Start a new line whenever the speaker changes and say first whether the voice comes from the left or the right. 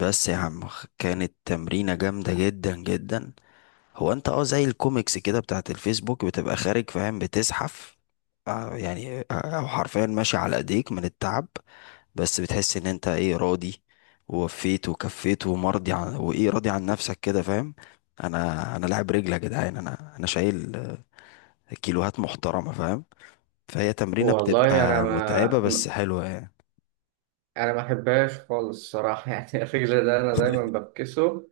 left: بس يا عم، كانت تمرينة جامدة جدا جدا. هو انت زي الكوميكس كده بتاعت الفيسبوك بتبقى خارج، فاهم؟ بتزحف، آه يعني آه، او حرفيا ماشي على ايديك من التعب. بس بتحس ان انت، ايه، راضي ووفيت وكفيت ومرضي عن، وايه راضي عن نفسك كده، فاهم؟ انا لاعب رجل يا جدعان، انا شايل كيلوهات محترمة، فاهم؟ فهي تمرينة
right: والله انا
left: بتبقى
right: ما
left: متعبة بس
right: م-
left: حلوة يعني.
right: انا ما احبهاش خالص الصراحه. يعني الرجل ده انا دايما بفكسه،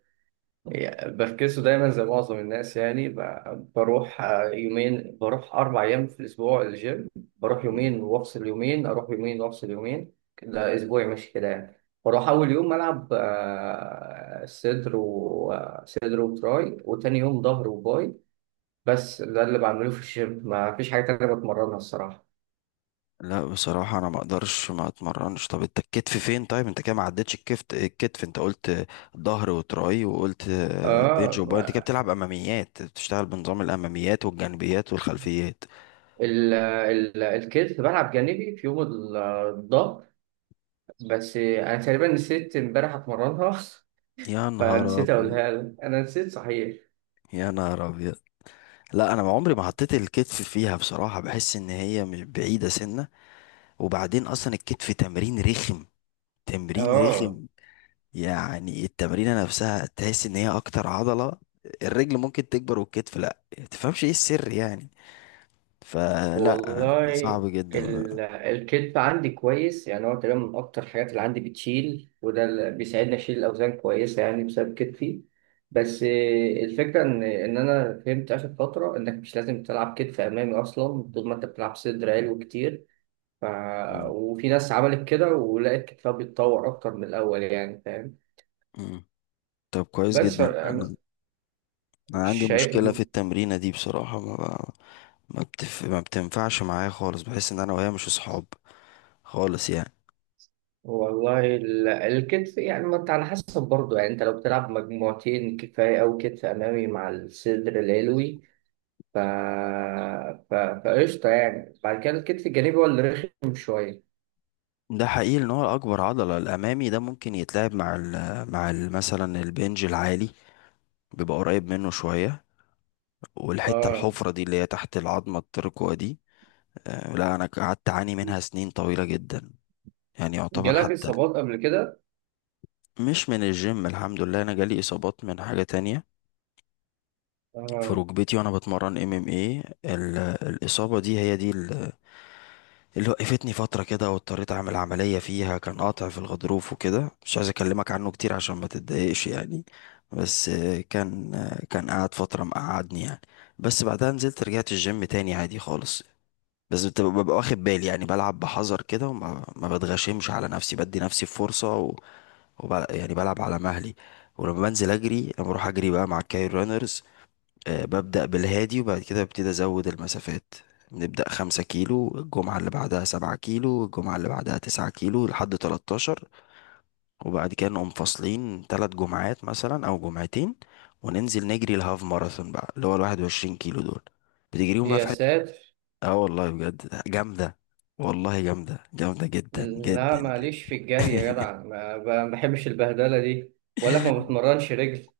right: يعني بفكسه دايما زي معظم الناس. يعني بروح يومين، بروح اربع ايام في الاسبوع الجيم. بروح يومين وافصل يومين، اروح يومين وافصل يومين، ده اسبوعي ماشي كده يعني. بروح اول يوم العب صدر، وصدر وتراي، وتاني يوم ظهر وباي. بس ده اللي بعمله في الجيم، ما فيش حاجه تانيه بتمرنها الصراحه.
left: لا، بصراحة أنا ما أقدرش ما أتمرنش. طب أنت الكتف فين؟ طيب أنت كده ما عدتش الكتف، أنت قلت ظهر وتراي وقلت بنج
right: اه،
left: وباي. أنت كده بتلعب أماميات، بتشتغل بنظام الأماميات والجانبيات والخلفيات.
right: الكتف بلعب جانبي في يوم الظهر، بس انا تقريبا نسيت امبارح اتمرنها.
left: يا نهار
right: فنسيت
left: أبيض.
right: اقولها لك، انا نسيت صحيح.
left: يا نهار أبيض. لا، أنا ما عمري ما حطيت الكتف فيها بصراحة، بحس إن هي مش بعيدة سنة. وبعدين أصلا الكتف تمرين رخم. تمرين
right: اه
left: رخم. يعني التمرينة نفسها تحس ان هي اكتر عضلة. الرجل ممكن تكبر والكتف لا، تفهمش ايه السر يعني. فلا،
right: والله
left: صعب جدا بقى.
right: الكتف عندي كويس، يعني هو تقريبا من اكتر الحاجات اللي عندي بتشيل، وده اللي بيساعدني اشيل الاوزان كويسه يعني، بسبب كتفي. بس الفكره ان انا فهمت اخر فتره انك مش لازم تلعب كتف امامي اصلا طول ما انت بتلعب صدر عالي كتير. ف...
left: مم.
right: وفي ناس عملت كده ولقيت كتابها بيتطور أكتر من الأول، يعني فاهم.
left: مم. طب كويس
right: بس
left: جدا.
right: أنا
left: انا انا عندي
right: شايف
left: مشكلة في
right: إن-
left: التمرينة دي بصراحة، ما ب... ما بتف... ما بتنفعش معايا خالص، بحس ان انا وهي مش اصحاب خالص يعني.
right: والله الكتف يعني، ما أنت على حسب برضه. يعني أنت لو بتلعب مجموعتين كفاية، أو كتف أمامي مع الصدر العلوي، ف... فقشطة، يعني بعد كده الكتف الجانبي هو اللي رخم شوية.
left: ده حقيقي ان هو اكبر عضلة. الامامي ده ممكن يتلعب مع مثلا البنج العالي، بيبقى قريب منه شوية.
right: آه.
left: الحفرة دي اللي هي تحت العظمة الترقوة دي. لا، انا قعدت اعاني منها سنين طويلة جدا، يعني يعتبر
right: جالك
left: حتى.
right: إصابات قبل كده؟
left: مش من الجيم، الحمد لله، انا جالي اصابات من حاجة تانية في
right: آه،
left: ركبتي وانا بتمرن. ام ام ايه الاصابة دي، هي دي اللي وقفتني فترة كده واضطريت اعمل عملية فيها، كان قاطع في الغضروف وكده. مش عايز اكلمك عنه كتير عشان ما تتضايقش يعني. بس كان قعد فترة مقعدني يعني. بس بعدها نزلت، رجعت الجيم تاني عادي خالص. بس ببقى واخد بالي يعني، بلعب بحذر كده وما ما بتغشمش على نفسي، بدي نفسي فرصة يعني بلعب على مهلي. ولما بنزل اجري لما بروح اجري بقى مع الكاير رانرز، آه، ببدأ بالهادي وبعد كده ببتدي ازود المسافات. نبدأ 5 كيلو، الجمعة اللي بعدها 7 كيلو، الجمعة اللي بعدها 9 كيلو لحد 13. وبعد كده نقوم فاصلين 3 جمعات مثلا أو جمعتين، وننزل نجري الهاف ماراثون بقى، اللي هو 21 كيلو دول، بتجريهم بقى
right: يا
left: في...
right: ساتر.
left: اه والله بجد جامدة. والله جامدة، جامدة جدا
right: لا
left: جدا جدا.
right: ماليش في الجري يا جدع، ما بحبش البهدلة دي. بقول لك ما بتمرنش رجل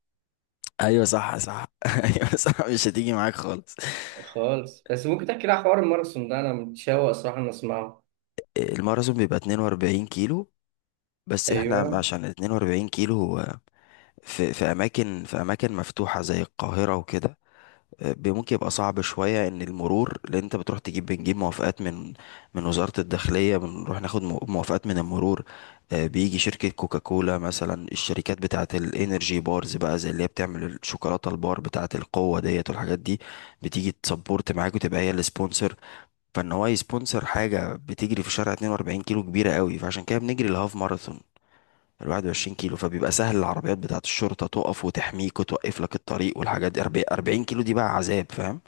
left: ايوه صح صح. ايوه صح، مش هتيجي معاك خالص.
right: خالص. بس ممكن تحكي لي على حوار الماراثون ده، انا متشوق صراحة ان اسمعه.
left: الماراثون بيبقى 42 كيلو. بس احنا
right: ايوه،
left: عشان 42 كيلو هو في اماكن مفتوحة زي القاهرة وكده، آه، ممكن يبقى صعب شوية، ان المرور، لان انت بتروح بنجيب موافقات من وزارة الداخلية، بنروح ناخد موافقات من المرور. آه، بيجي شركة كوكاكولا مثلا، الشركات بتاعة الانرجي بارز بقى، زي اللي هي بتعمل الشوكولاتة البار بتاعة القوة، ديت والحاجات دي. بتيجي تسبورت معاك وتبقى هي السبونسر. فان هو يسبونسر حاجة بتجري في شارع 42 كيلو كبيرة قوي، فعشان كده بنجري الهاف ماراثون ال 21 كيلو، فبيبقى سهل. العربيات بتاعة الشرطة تقف وتحميك وتوقف لك الطريق والحاجات دي. 40 40 كيلو دي بقى عذاب، فاهم؟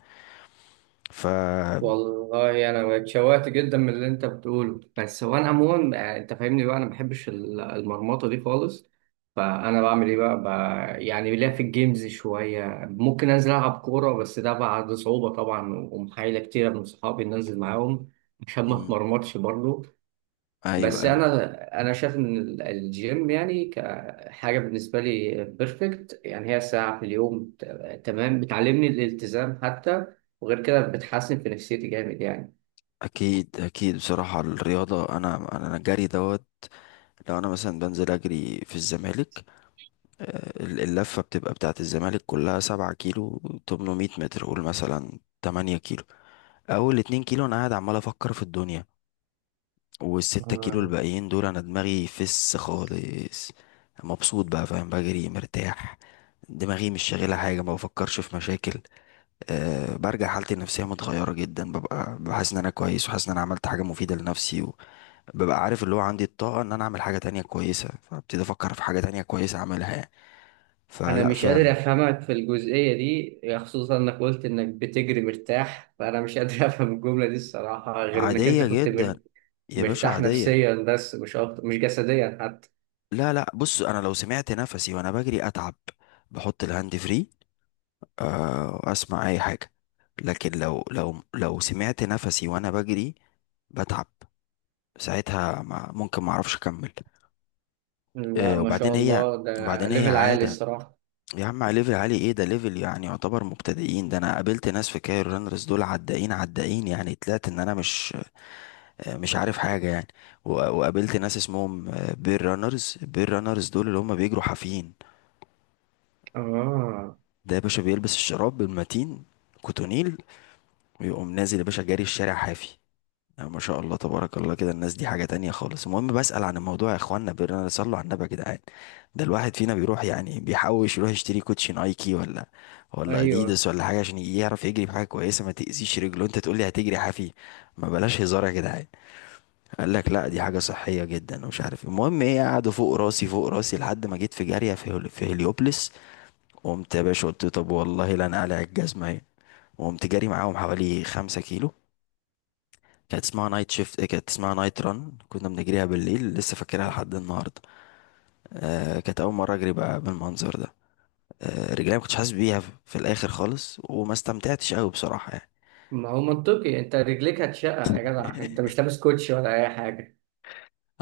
left: ف...
right: والله انا اتشوقت جدا من اللي انت بتقوله. بس هو انا عموما انت فاهمني بقى، انا ما بحبش المرمطة دي خالص. فانا بعمل ايه بقى، بقى يعني. ليا في الجيمز شوية، ممكن انزل العب كورة، بس ده بعد صعوبة طبعا ومحايلة كتيرة من صحابي إن انزل معاهم، عشان ما
left: مم.
right: اتمرمطش برضه.
left: ايوه
right: بس
left: ايوه.
right: انا شايف ان الجيم يعني كحاجه بالنسبه لي بيرفكت. يعني هي ساعه في اليوم تمام، بتعلمني الالتزام حتى، وغير كده بتحسن في نفسيتي جامد يعني.
left: اكيد اكيد. بصراحه الرياضه، انا الجري دوت. لو انا مثلا بنزل اجري في الزمالك، آه، اللفه بتبقى بتاعه الزمالك كلها 7 كيلو 800 متر، قول مثلا 8 كيلو. اول 2 كيلو انا قاعد عمال افكر في الدنيا، والستة كيلو
right: آه.
left: الباقيين دول انا دماغي فس خالص. مبسوط بقى، فاهم؟ بجري مرتاح، دماغي مش شاغله حاجه، ما بفكرش في مشاكل. أه، برجع حالتي النفسية متغيرة جدا، ببقى بحس ان انا كويس وحاسس ان انا عملت حاجة مفيدة لنفسي، وببقى عارف اللي هو عندي الطاقة ان انا اعمل حاجة تانية كويسة، فابتدي افكر في حاجة تانية كويسة اعملها يعني.
right: انا
left: فلا،
right: مش قادر
left: فعلا.
right: افهمك في الجزئيه دي، خصوصا انك قلت انك بتجري مرتاح، فانا مش قادر افهم الجمله دي الصراحه، غير انك انت
left: عادية جدا. يا باشا
right: مرتاح
left: عادية.
right: نفسيا بس مش اكتر، مش جسديا حتى.
left: لا لا، بص، انا لو سمعت نفسي وانا بجري اتعب. بحط الهاند فري، أه، واسمع اي حاجة. لكن لو سمعت نفسي وانا بجري بتعب ساعتها، ما ممكن ما اعرفش اكمل.
right: لا
left: أه،
right: ما شاء الله، ده
left: وبعدين هي
right: ليفل عالي
left: عادة.
right: الصراحه.
left: يا عم، على ليفل عالي ايه؟ ده ليفل يعني يعتبر مبتدئين. ده انا قابلت ناس في كاير رانرز، دول عدائين عدائين يعني، طلعت ان انا مش عارف حاجة يعني. و- وقابلت ناس اسمهم بير رانرز. بير رانرز دول اللي هم بيجروا حافيين.
right: اه.
left: ده يا باشا بيلبس الشراب المتين، كوتونيل، ويقوم نازل يا باشا جاري الشارع حافي. لا، ما شاء الله تبارك الله كده، الناس دي حاجة تانية خالص. المهم بسأل عن الموضوع يا اخوانا، بيرنا، صلوا على النبي يا جدعان. ده الواحد فينا بيروح يعني بيحوش يروح يشتري كوتشي نايكي ولا
right: ايوه،
left: اديداس ولا حاجة عشان يعرف يجري بحاجة كويسة ما تأذيش رجله، انت تقول لي هتجري حافي؟ ما بلاش هزار يا جدعان. قال لك لا، دي حاجة صحية جدا ومش عارف إيه. المهم، ايه، قعدوا فوق راسي فوق راسي لحد ما جيت في جارية في في هليوبلس. قمت يا باشا قلت طب والله لا، انا قلع الجزمة اهي، وقمت جاري معاهم حوالي 5 كيلو. كانت اسمها نايت شيفت، كانت اسمها نايت ران، كنا بنجريها بالليل، لسه فاكرها لحد النهارده. آه، كانت اول مره اجري بقى بالمنظر ده. آه، رجلي ما كنتش حاسس بيها في الاخر خالص، وما استمتعتش قوي بصراحه يعني.
right: ما هو منطقي، انت رجليك هتشقق يا جدع، انت مش لابس كوتشي ولا اي حاجه.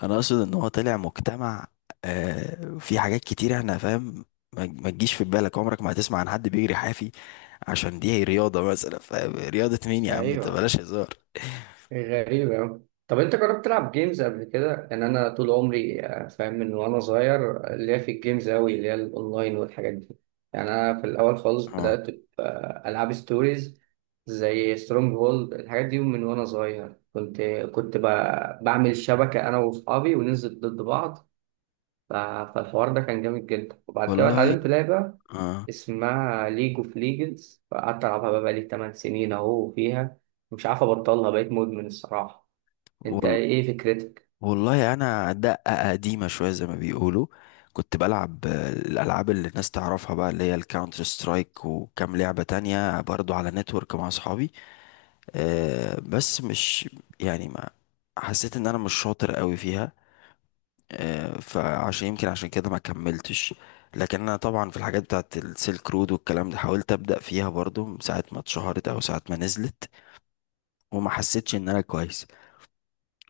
left: انا اقصد ان هو طلع مجتمع. آه، في حاجات كتير احنا، فاهم؟ ما تجيش في بالك عمرك ما هتسمع عن حد بيجري حافي عشان دي رياضه مثلا، فاهم؟ رياضه مين يا عم انت،
right: ايوه.
left: بلاش هزار.
right: غريبة أوي، طب انت جربت تلعب جيمز قبل كده؟ ان انا طول عمري فاهم، من وانا صغير اللي هي في الجيمز أوي، اللي هي الاونلاين والحاجات دي. يعني انا في الاول خالص
left: اه
right: بدات العاب ستوريز زي سترونج هولد، الحاجات دي من وانا صغير. كنت كنت بعمل شبكه انا واصحابي وننزل ضد بعض. ف- فالحوار ده كان جامد جدا. وبعد كده
left: والله.
right: اتعلمت لعبه
left: اه
right: اسمها ليج اوف ليجندز، فقعدت العبها بقى بقالي 8 سنين اهو فيها، مش عارف ابطلها، بقيت مدمن الصراحة. انت
left: والله.
right: ايه فكرتك؟
left: والله انا دقة قديمة شوية زي ما بيقولوا. كنت بلعب، آه، الالعاب اللي الناس تعرفها بقى، اللي هي الكاونتر سترايك وكام لعبة تانية برضو على نتورك مع اصحابي. آه، بس مش، يعني ما حسيت ان انا مش شاطر قوي فيها، آه، فعشان يمكن كده ما كملتش. لكن انا طبعا في الحاجات بتاعت السيلك رود والكلام ده، حاولت ابدا فيها برضو من ساعة ما اتشهرت او ساعة ما نزلت، وما حسيتش ان انا كويس،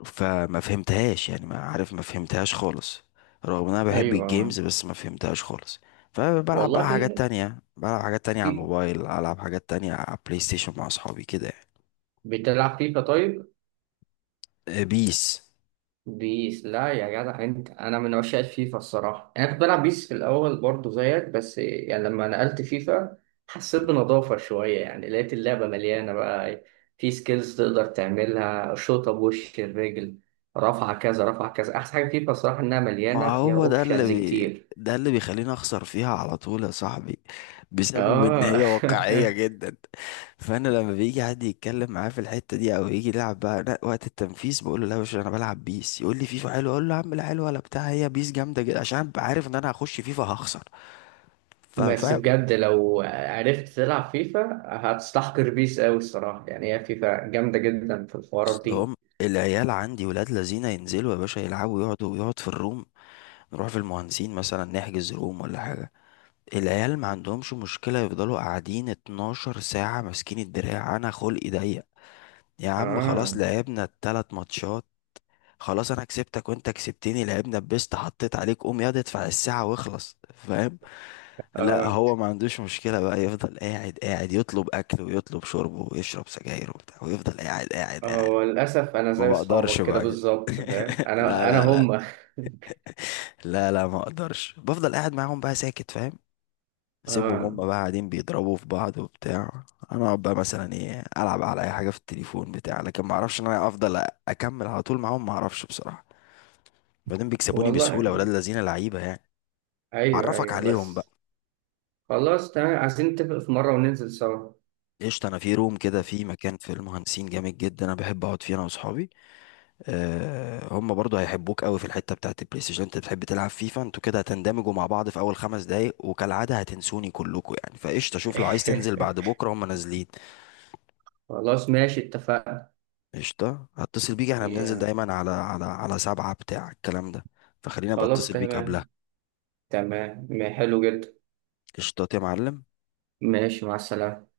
left: فما فهمتهاش يعني. ما عارف، ما فهمتهاش خالص، رغم ان انا بحب الجيمز
right: ايوه
left: بس ما فهمتهاش خالص. فبلعب بقى
right: والله.
left: حاجات تانية، بلعب حاجات تانية على
right: في-
left: الموبايل، العب حاجات تانية على بلاي ستيشن مع اصحابي كده يعني.
right: بتلعب فيفا طيب؟
left: آه، بيس.
right: بيس؟ لا يا جدع، انت انا من عشاق الفيفا الصراحه. انا كنت بلعب بيس في الاول برضه زيك، بس يعني لما نقلت فيفا حسيت بنضافه شويه، يعني لقيت اللعبه مليانه بقى. في سكيلز تقدر تعملها، شوطه، بوش الرجل، رفعه كذا، رفعه كذا. احسن حاجه فيفا الصراحه، انها
left: ما
right: مليانه فيها
left: هو ده اللي
right: اوبشنز كتير.
left: بيخليني اخسر فيها على طول يا صاحبي، بسبب ان
right: اه.
left: هي واقعية جدا. فانا لما بيجي حد يتكلم معايا في الحتة دي او يجي يلعب بقى، لا، وقت التنفيذ بقول له لا يا باشا انا بلعب بيس. يقول لي فيفا حلوه، اقول له يا عم لا حلوه ولا بتاع، هي بيس جامدة جدا عشان أبقى عارف ان انا هخش فيفا هخسر.
right: بس
left: فاهم؟
right: بجد لو عرفت تلعب فيفا هتستحقر بيس قوي الصراحه، يعني هي فيفا جامده جدا في الحوارات
left: اصل
right: دي.
left: هم، العيال عندي ولاد لذينه، ينزلوا يا باشا يلعبوا، يقعد في الروم، نروح في المهندسين مثلا نحجز روم ولا حاجة. العيال ما عندهمش مشكلة يفضلوا قاعدين 12 ساعة ماسكين الدراع. أنا خلقي ضيق، يا عم
right: اه.
left: خلاص، لعبنا التلات ماتشات. خلاص أنا كسبتك وأنت كسبتني، لعبنا بيست، حطيت عليك، قوم ياض ادفع الساعة واخلص، فاهم؟ لا،
right: اه.
left: هو ما عندوش مشكلة بقى، يفضل قاعد قاعد يطلب أكل ويطلب شرب ويشرب سجاير وبتاع، ويفضل قاعد قاعد قاعد.
right: هو للأسف أنا
left: ما
right: زي
left: بقدرش
right: أصحابك كده
left: بقى كده.
right: بالظبط فاهم،
left: لا
right: أنا أنا
left: لا لا.
right: هم
left: لا لا، ما اقدرش بفضل قاعد معاهم بقى ساكت، فاهم؟ اسيبهم
right: آه.
left: هما بقى قاعدين بيضربوا في بعض وبتاع، انا اقعد بقى مثلا، ايه، العب على اي حاجه في التليفون بتاع، لكن ما اعرفش ان انا افضل اكمل على طول معاهم، ما اعرفش بصراحه. بعدين بيكسبوني
right: والله
left: بسهوله ولاد الذين، لعيبه يعني.
right: أيوه
left: اعرفك
right: أيوه
left: عليهم بقى.
right: بس. خلاص تمام، عايزين نتفق في مرة وننزل سوا.
left: قشطه، انا في روم كده في مكان في المهندسين جامد جدا انا بحب اقعد فيه انا واصحابي. أه، هم برضو هيحبوك قوي في الحته بتاعت البلاي ستيشن، انت بتحب تلعب فيفا، انتوا كده هتندمجوا مع بعض في اول 5 دقايق وكالعاده هتنسوني كلكم يعني. فقشطه شوف، لو عايز تنزل بعد بكره هم نازلين.
right: خلاص ماشي اتفقنا.
left: قشطة، هتصل بيك، احنا بننزل
right: يا-
left: دايما على سبعة بتاع الكلام ده، فخليني ابقى
right: خلاص
left: اتصل بيك قبلها.
right: تمام، تمام. حلو جدا.
left: قشطات يا معلم.
right: ماشي، مع السلامة.